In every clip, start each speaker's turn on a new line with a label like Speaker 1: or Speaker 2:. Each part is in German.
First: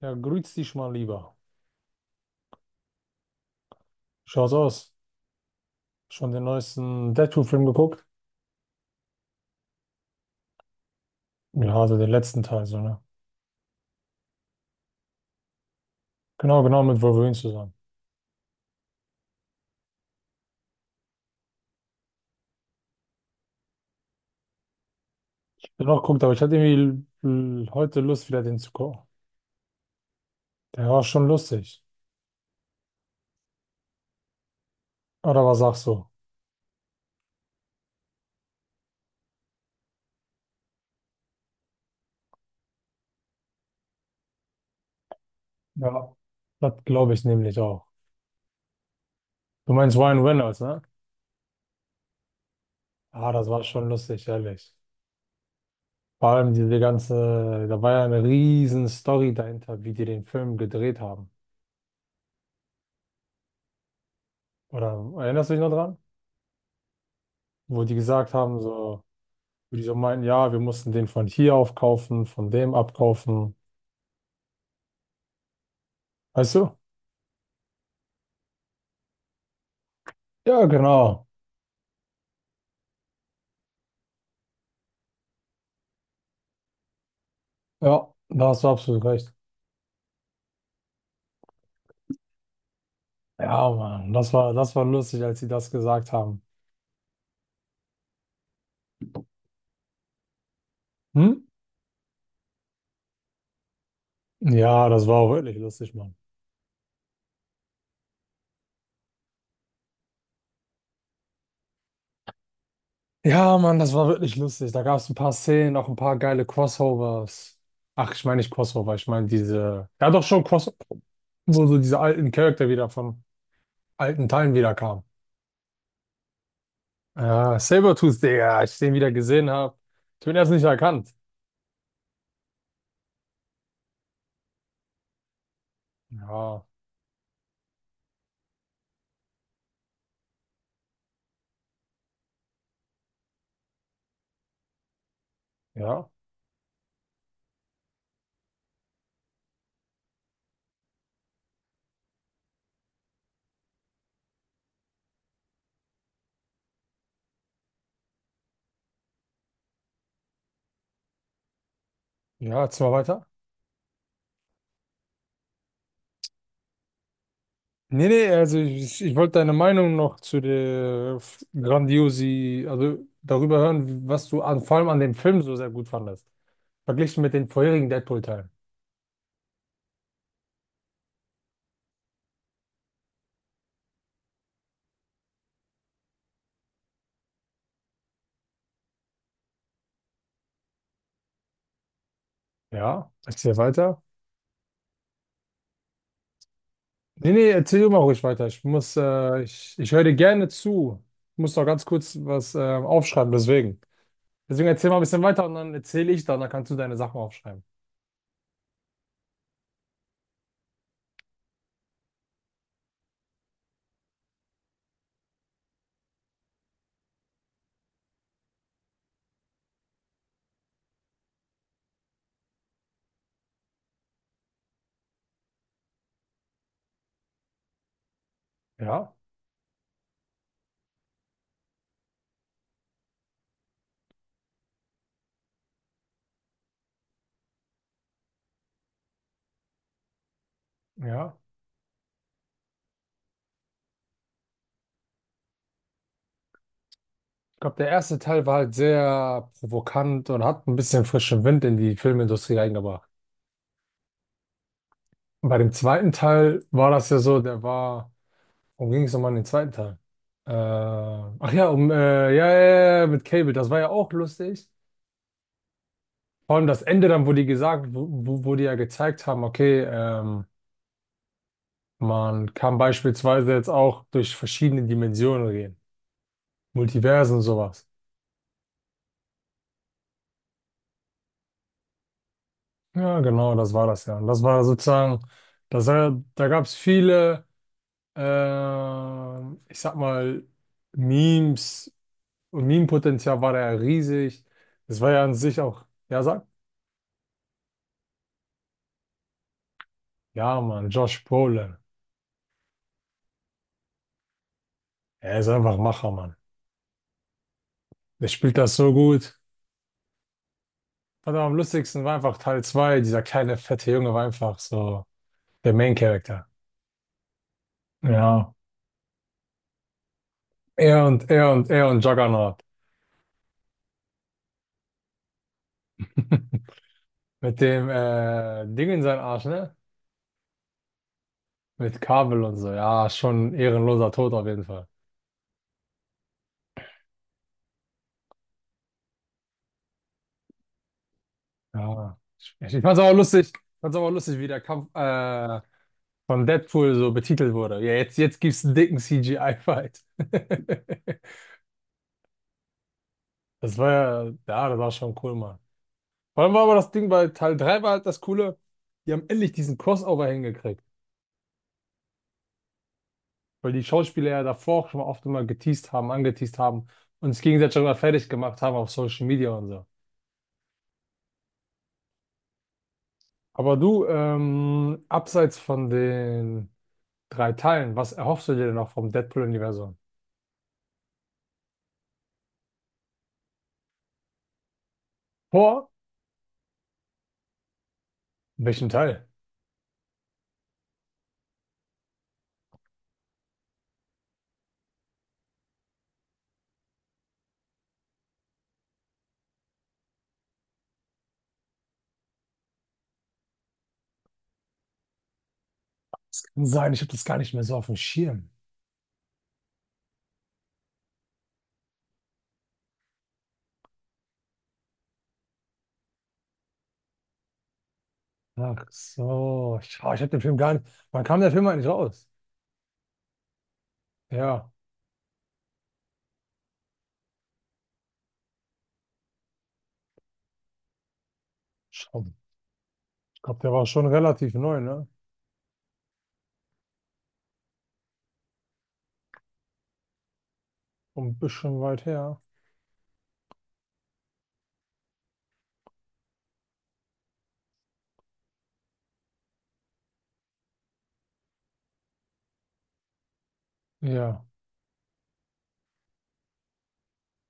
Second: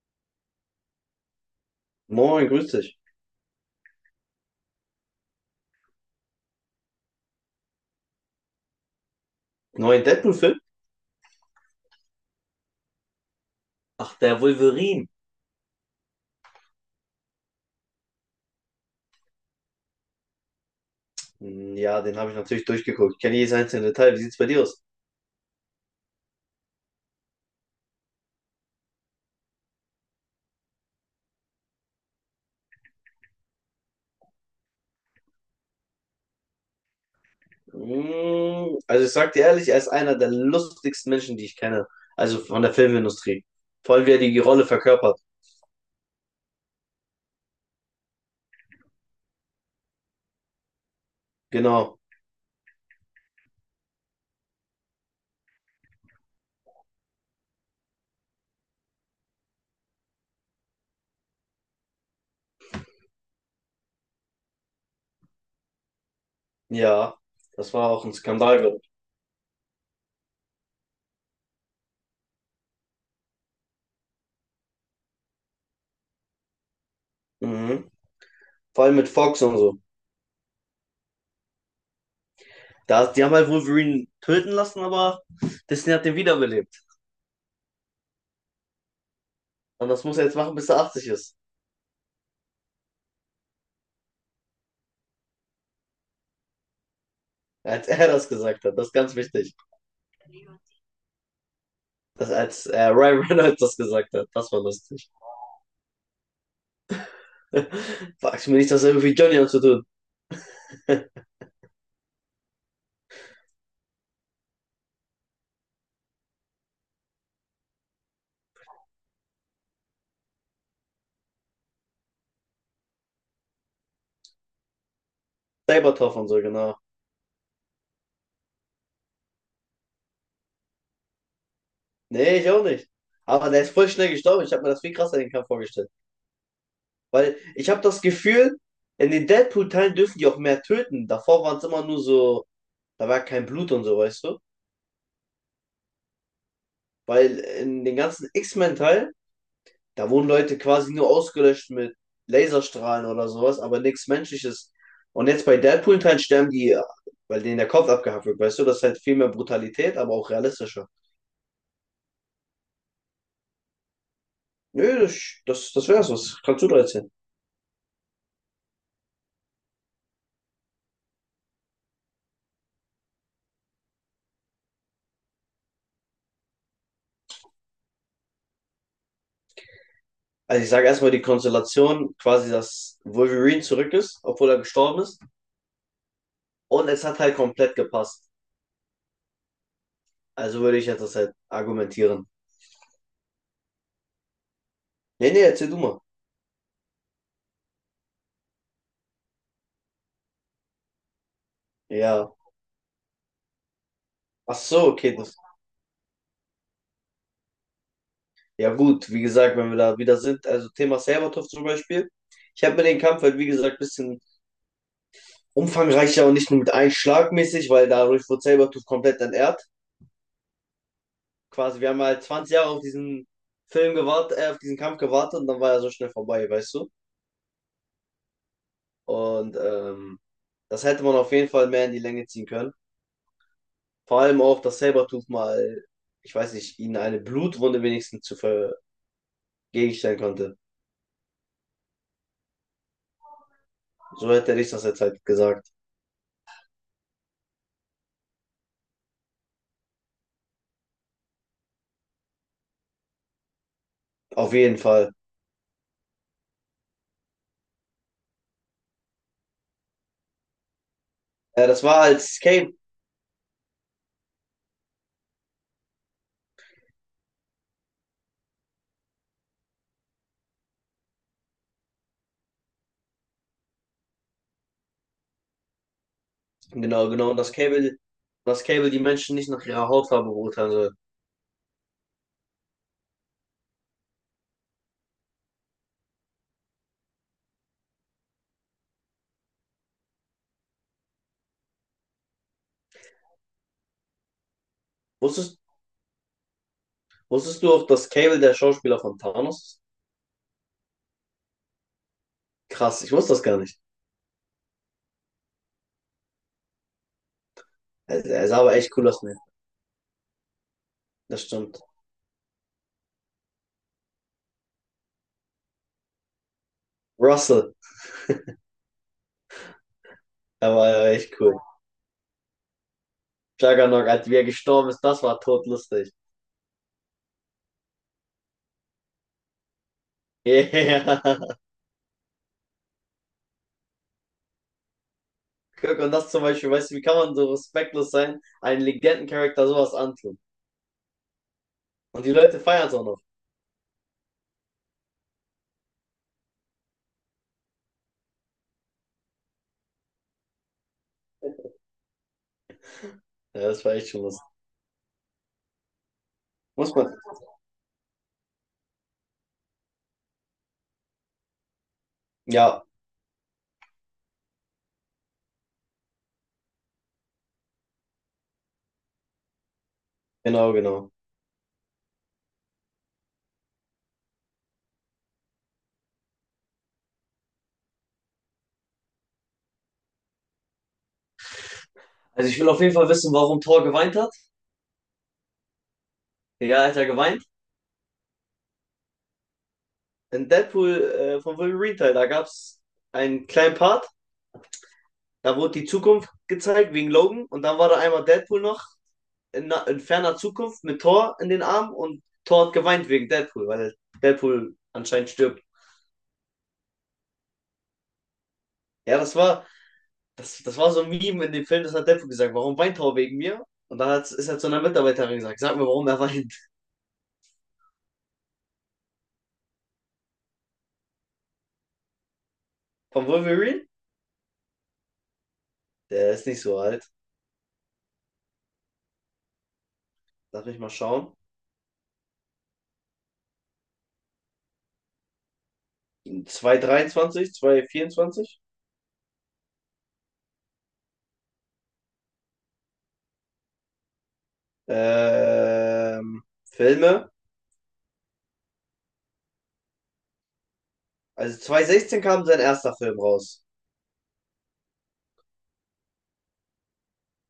Speaker 1: Ja, grüß dich mal lieber.
Speaker 2: Moin, grüß dich.
Speaker 1: Schaut's aus. Schon den neuesten Deadpool-Film geguckt?
Speaker 2: Neuen Deadpool-Film?
Speaker 1: Ja, also den letzten Teil, so, ne?
Speaker 2: Ach, der Wolverine.
Speaker 1: Genau, genau, mit Wolverine zusammen.
Speaker 2: Hm, ja, den habe ich natürlich durchgeguckt. Ich kenne jedes einzelne Detail. Wie sieht's bei dir aus?
Speaker 1: Den noch geguckt, aber ich hatte irgendwie heute Lust, wieder den zu gucken. Der war schon lustig. Oder was sagst du?
Speaker 2: Also ich sag dir ehrlich, er ist einer der lustigsten Menschen, die ich kenne. Also von der Filmindustrie. Vor allem, wie er die Rolle verkörpert.
Speaker 1: Ja. Das glaube ich nämlich auch. Du meinst Ryan Reynolds, ne?
Speaker 2: Genau.
Speaker 1: Ah, das war schon lustig, ehrlich. Vor allem diese ganze, da war ja eine riesen Story dahinter, wie die den Film gedreht haben. Oder erinnerst du dich noch dran?
Speaker 2: Ja, das
Speaker 1: Wo
Speaker 2: war
Speaker 1: die
Speaker 2: auch ein
Speaker 1: gesagt
Speaker 2: Skandal,
Speaker 1: haben,
Speaker 2: glaube ich.
Speaker 1: so. Wo die so meinen, ja, wir mussten den von hier aufkaufen, von dem abkaufen. Weißt du?
Speaker 2: Mhm. Vor allem mit Fox und so.
Speaker 1: Ja, genau.
Speaker 2: Da, die haben halt Wolverine töten lassen, aber Disney hat den wiederbelebt.
Speaker 1: Ja, da hast du absolut recht.
Speaker 2: Und das muss er jetzt machen, bis er 80 ist.
Speaker 1: Ja, Mann, das war lustig, als sie das gesagt haben.
Speaker 2: Als er das gesagt hat. Das ist ganz wichtig.
Speaker 1: Hm?
Speaker 2: Das, als Ryan Reynolds das gesagt hat, das war
Speaker 1: Ja, das
Speaker 2: lustig.
Speaker 1: war auch wirklich lustig, Mann.
Speaker 2: Fragst du mir nicht, das hat irgendwie Johnny zu tun.
Speaker 1: Ja, Mann, das war wirklich lustig. Da gab es ein paar Szenen, auch ein paar geile Crossovers. Ach, ich meine nicht Crossover, ich meine diese, ja doch schon Crossover, wo so diese alten Charakter wieder von alten Teilen wieder kamen.
Speaker 2: Sabertopf und so, genau.
Speaker 1: Ja, Sabertooth, Digga, als ich den wieder gesehen habe, ich bin erst nicht erkannt.
Speaker 2: Nee, ich auch nicht. Aber der ist voll schnell gestorben. Ich habe mir das viel krasser den Kampf vorgestellt.
Speaker 1: Ja.
Speaker 2: Weil ich habe das Gefühl, in den Deadpool-Teilen dürfen die auch mehr töten. Davor waren es immer nur so, da war kein Blut und so, weißt du?
Speaker 1: Ja,
Speaker 2: Weil in den ganzen X-Men-Teilen da wurden Leute quasi nur ausgelöscht mit Laserstrahlen oder sowas, aber nichts Menschliches. Und jetzt bei Deadpool-Teilen sterben die, weil denen der Kopf abgehackt wird, weißt du? Das ist halt viel mehr Brutalität, aber auch realistischer.
Speaker 1: ja, jetzt mal weiter.
Speaker 2: Nö, das wär's, was kannst du da erzählen?
Speaker 1: Nee, nee, also ich wollte deine Meinung noch zu der Grandiosi, also darüber hören, was du an, vor allem an dem Film so sehr gut fandest. Verglichen mit den vorherigen Deadpool-Teilen.
Speaker 2: Also ich sage erstmal die Konstellation, quasi, dass Wolverine zurück ist, obwohl er gestorben ist. Und es hat halt komplett gepasst. Also würde ich jetzt das halt argumentieren.
Speaker 1: Ja, erzähl weiter.
Speaker 2: Nee, nee, erzähl du mal.
Speaker 1: Nee, nee, erzähl du mal ruhig weiter. Ich muss, ich, ich höre dir gerne zu. Ich muss noch ganz kurz
Speaker 2: Ja.
Speaker 1: was aufschreiben, deswegen.
Speaker 2: Ach
Speaker 1: Deswegen
Speaker 2: so,
Speaker 1: erzähl mal ein
Speaker 2: okay,
Speaker 1: bisschen
Speaker 2: das.
Speaker 1: weiter und dann erzähle ich dann, dann kannst du deine Sachen aufschreiben.
Speaker 2: Ja gut, wie gesagt, wenn wir da wieder sind, also Thema Serbatov zum Beispiel. Ich habe mir den Kampf halt, wie gesagt, ein bisschen umfangreicher und nicht nur mit einem Schlag mäßig, weil dadurch wurde Sabertooth komplett entehrt. Quasi, wir haben halt 20 Jahre auf diesen Film gewartet, auf diesen Kampf gewartet und dann war er so schnell vorbei, weißt du?
Speaker 1: Ja,
Speaker 2: Und das hätte man auf jeden Fall mehr in die Länge ziehen können. Vor allem auch, dass Sabertooth mal, ich weiß nicht, ihnen eine Blutwunde wenigstens zu vergegenstellen konnte.
Speaker 1: ja.
Speaker 2: So hätte ich das jetzt halt gesagt.
Speaker 1: Ich glaube, der erste Teil war halt sehr provokant und hat ein bisschen frischen Wind in die Filmindustrie reingebracht.
Speaker 2: Auf jeden Fall.
Speaker 1: Und bei dem zweiten Teil war das ja so, der war, worum ging es nochmal in den zweiten Teil? Ach
Speaker 2: Ja,
Speaker 1: ja,
Speaker 2: das
Speaker 1: um,
Speaker 2: war als
Speaker 1: ja, ja,
Speaker 2: Kane.
Speaker 1: ja, ja, mit Cable, das war ja auch lustig. Vor allem das Ende dann, wo die gesagt, wo die ja gezeigt haben, okay, man kann beispielsweise jetzt auch durch verschiedene Dimensionen gehen.
Speaker 2: Genau, genau.
Speaker 1: Multiversen
Speaker 2: Und
Speaker 1: und
Speaker 2: das
Speaker 1: sowas.
Speaker 2: Cable, das Cable die Menschen nicht nach ihrer Hautfarbe beurteilen soll.
Speaker 1: Ja, genau, das war das ja. Und das war sozusagen, da gab es viele. Ich sag mal, Memes und Meme-Potenzial war da ja riesig. Das war ja an
Speaker 2: Wusstest,
Speaker 1: sich auch, ja, sag,
Speaker 2: wusstest du auch, dass Cable der Schauspieler von Thanos ist?
Speaker 1: ja, Mann, Josh Brolin.
Speaker 2: Krass, ich wusste das gar nicht.
Speaker 1: Er ist einfach ein Macher, Mann.
Speaker 2: Er,
Speaker 1: Der
Speaker 2: er sah
Speaker 1: spielt
Speaker 2: aber
Speaker 1: das so
Speaker 2: echt cool aus,
Speaker 1: gut.
Speaker 2: ne?
Speaker 1: Und
Speaker 2: Das
Speaker 1: am
Speaker 2: stimmt.
Speaker 1: lustigsten war einfach Teil 2. Dieser kleine, fette Junge war einfach so der Main-Character.
Speaker 2: Russell,
Speaker 1: Ja.
Speaker 2: er war
Speaker 1: Er
Speaker 2: ja
Speaker 1: und
Speaker 2: echt
Speaker 1: er
Speaker 2: cool.
Speaker 1: und er und Juggernaut.
Speaker 2: Juggernaut, als wie er gestorben ist, das war todlustig.
Speaker 1: Mit dem Ding in seinen Arsch, ne?
Speaker 2: Yeah.
Speaker 1: Mit Kabel und so. Ja, schon ein ehrenloser Tod auf jeden Fall.
Speaker 2: Guck, und das zum Beispiel, weißt du, wie kann man so respektlos sein, einen Legendencharakter sowas antun?
Speaker 1: Ja.
Speaker 2: Und die Leute
Speaker 1: Ich
Speaker 2: feiern es
Speaker 1: fand's
Speaker 2: auch
Speaker 1: aber
Speaker 2: noch.
Speaker 1: lustig, ich fand's aber lustig, wie der Kampf von Deadpool so betitelt wurde. Ja, jetzt gibt's einen dicken CGI-Fight.
Speaker 2: Ja, das war echt schon lustig.
Speaker 1: Das war schon cool, Mann. Vor allem war aber das
Speaker 2: Muss
Speaker 1: Ding
Speaker 2: man.
Speaker 1: bei Teil 3 war halt das Coole, die haben endlich diesen Crossover hingekriegt,
Speaker 2: Ja,
Speaker 1: weil die Schauspieler ja davor auch schon oft immer geteased haben, angeteased haben und es gegenseitig immer fertig gemacht haben auf Social Media und so.
Speaker 2: genau, genau.
Speaker 1: Aber du, abseits von den drei Teilen, was erhoffst du dir denn noch vom Deadpool-Universum?
Speaker 2: Also ich will auf jeden Fall wissen, warum Thor geweint hat.
Speaker 1: Vor
Speaker 2: Ja, er hat ja geweint.
Speaker 1: Welchen Teil?
Speaker 2: In Deadpool vom Wolverine Teil, da gab es einen kleinen Part, da wurde die Zukunft gezeigt wegen Logan und dann war da einmal Deadpool noch in, in ferner Zukunft mit Thor in den Armen und Thor hat geweint wegen Deadpool, weil Deadpool anscheinend stirbt.
Speaker 1: Kann sein, ich habe das gar nicht mehr so auf dem Schirm.
Speaker 2: Ja, das war, das war so ein Meme in dem Film, das hat Deadpool gesagt, warum weint Thor wegen mir? Und dann hat's, ist er zu einer Mitarbeiterin gesagt, sag mir, warum er weint.
Speaker 1: Ach so, ich habe den Film gar nicht. Wann kam der Film eigentlich raus?
Speaker 2: Von Wolverine?
Speaker 1: Ja,
Speaker 2: Der ist nicht so alt. Darf ich mal schauen?
Speaker 1: schon. Ich glaube, der war schon relativ neu, ne?
Speaker 2: 223, 224.
Speaker 1: Und ein bisschen weit her.
Speaker 2: Ähm, Filme. Also 2016 kam sein erster Film raus.
Speaker 1: Ja,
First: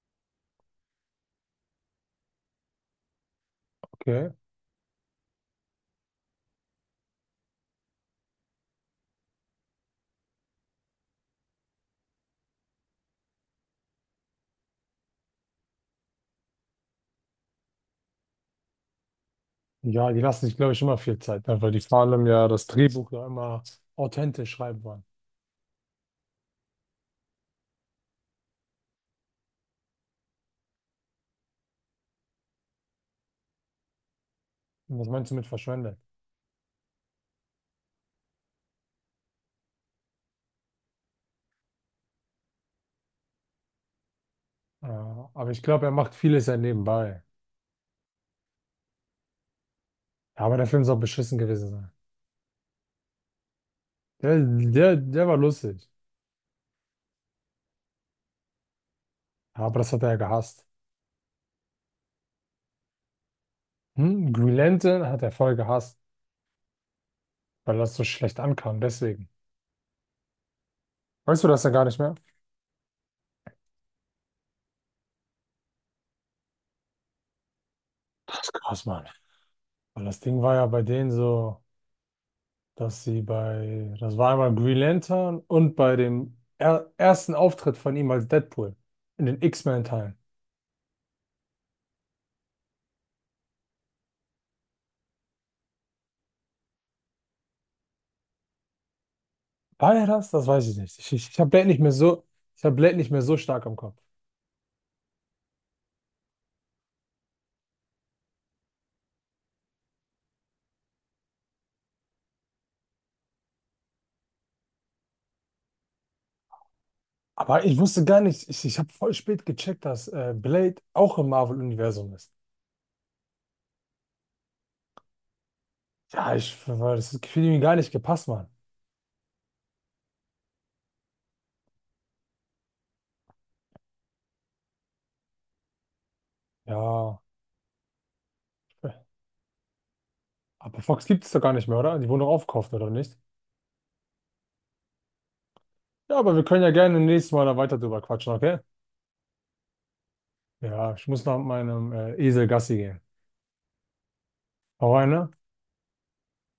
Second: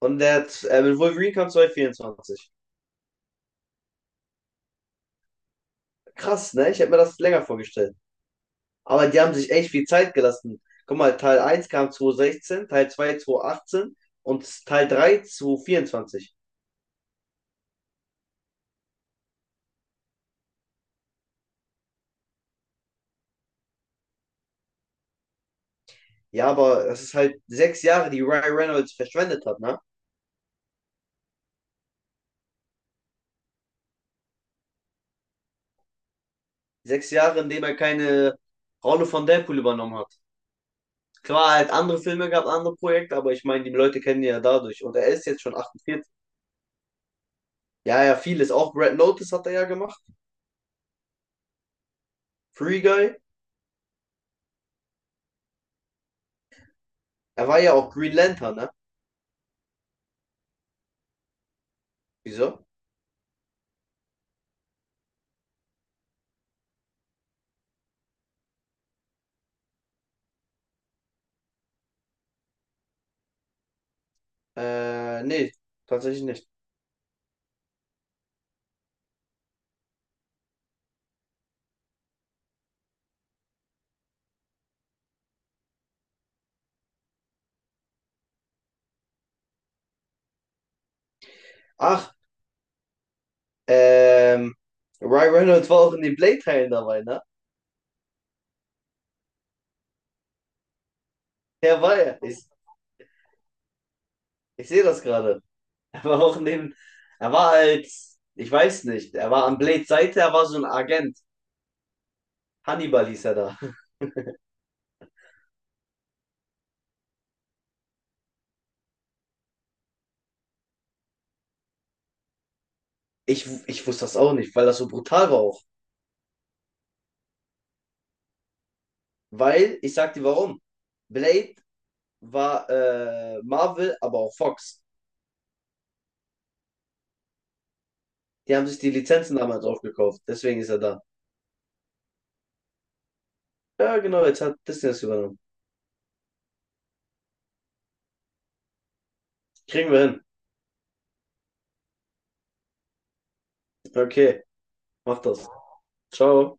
Speaker 2: Und der, mit Wolverine kam 2024.
Speaker 1: okay.
Speaker 2: Krass, ne? Ich hätte mir das länger vorgestellt. Aber die haben sich echt viel Zeit gelassen. Guck mal, Teil 1 kam 2016, Teil 2 2018 und Teil 3 2024.
Speaker 1: Ja, die lassen sich, glaube ich, immer viel Zeit, ne? Weil die vor allem ja das Drehbuch ja immer authentisch schreiben wollen.
Speaker 2: Ja, aber das ist halt 6 Jahre, die Ryan Reynolds verschwendet hat, ne?
Speaker 1: Und was meinst du mit verschwendet?
Speaker 2: Sechs Jahre, in denen er keine Rolle von Deadpool übernommen hat. Klar, er hat andere Filme gehabt, andere Projekte, aber ich meine, die Leute kennen ihn ja dadurch. Und er ist
Speaker 1: Ja,
Speaker 2: jetzt
Speaker 1: aber
Speaker 2: schon
Speaker 1: ich glaube, er
Speaker 2: 48.
Speaker 1: macht vieles ja nebenbei.
Speaker 2: Ja, ja, vieles. Auch Red Notice hat er ja gemacht.
Speaker 1: Ja, aber der Film soll beschissen gewesen sein.
Speaker 2: Free Guy?
Speaker 1: Der war lustig.
Speaker 2: Er war ja auch Green Lantern, ne?
Speaker 1: Ja, aber das hat er ja gehasst.
Speaker 2: Wieso?
Speaker 1: Hm? Green Lantern hat er voll gehasst. Weil das so schlecht ankam, deswegen. Weißt du das ja gar nicht mehr?
Speaker 2: Nee, tatsächlich nicht.
Speaker 1: Das ist krass, Mann. Weil das Ding war ja bei denen so, dass sie bei, das war einmal Green Lantern und bei dem er ersten Auftritt von ihm als Deadpool in den X-Men-Teilen.
Speaker 2: Ach, ähm, Ryan Reynolds war auch in den Blade-Teilen dabei, ne?
Speaker 1: War er das? Das weiß ich nicht. Ich habe Blade nicht
Speaker 2: Er
Speaker 1: mehr
Speaker 2: war er.
Speaker 1: so,
Speaker 2: Ich,
Speaker 1: ich habe Blade nicht mehr so stark im Kopf.
Speaker 2: ich sehe das gerade. Er war auch in dem, er war als, ich weiß nicht, er war an Blades Seite, er war so ein Agent. Hannibal hieß er da.
Speaker 1: Aber ich wusste gar nicht, ich habe voll spät gecheckt, dass Blade auch im Marvel-Universum ist.
Speaker 2: Ich wusste das auch nicht, weil das so brutal war auch.
Speaker 1: Ja, ich, weil das Gefühl mir gar nicht gepasst, Mann.
Speaker 2: Weil, ich sag dir warum. Blade war Marvel, aber auch Fox.
Speaker 1: Ja,
Speaker 2: Die haben sich die Lizenzen damals aufgekauft. Deswegen ist er
Speaker 1: aber
Speaker 2: da.
Speaker 1: Fox gibt es doch gar nicht mehr, oder? Die wurden doch aufgekauft, oder nicht?
Speaker 2: Ja, genau, jetzt hat Disney das übernommen.
Speaker 1: Ja, aber wir können ja gerne nächstes Mal da weiter drüber quatschen, okay?
Speaker 2: Kriegen wir hin.
Speaker 1: Ja, ich muss noch mit meinem Esel Gassi gehen.
Speaker 2: Okay,
Speaker 1: Hau rein,
Speaker 2: mach
Speaker 1: ne?
Speaker 2: das. Ciao.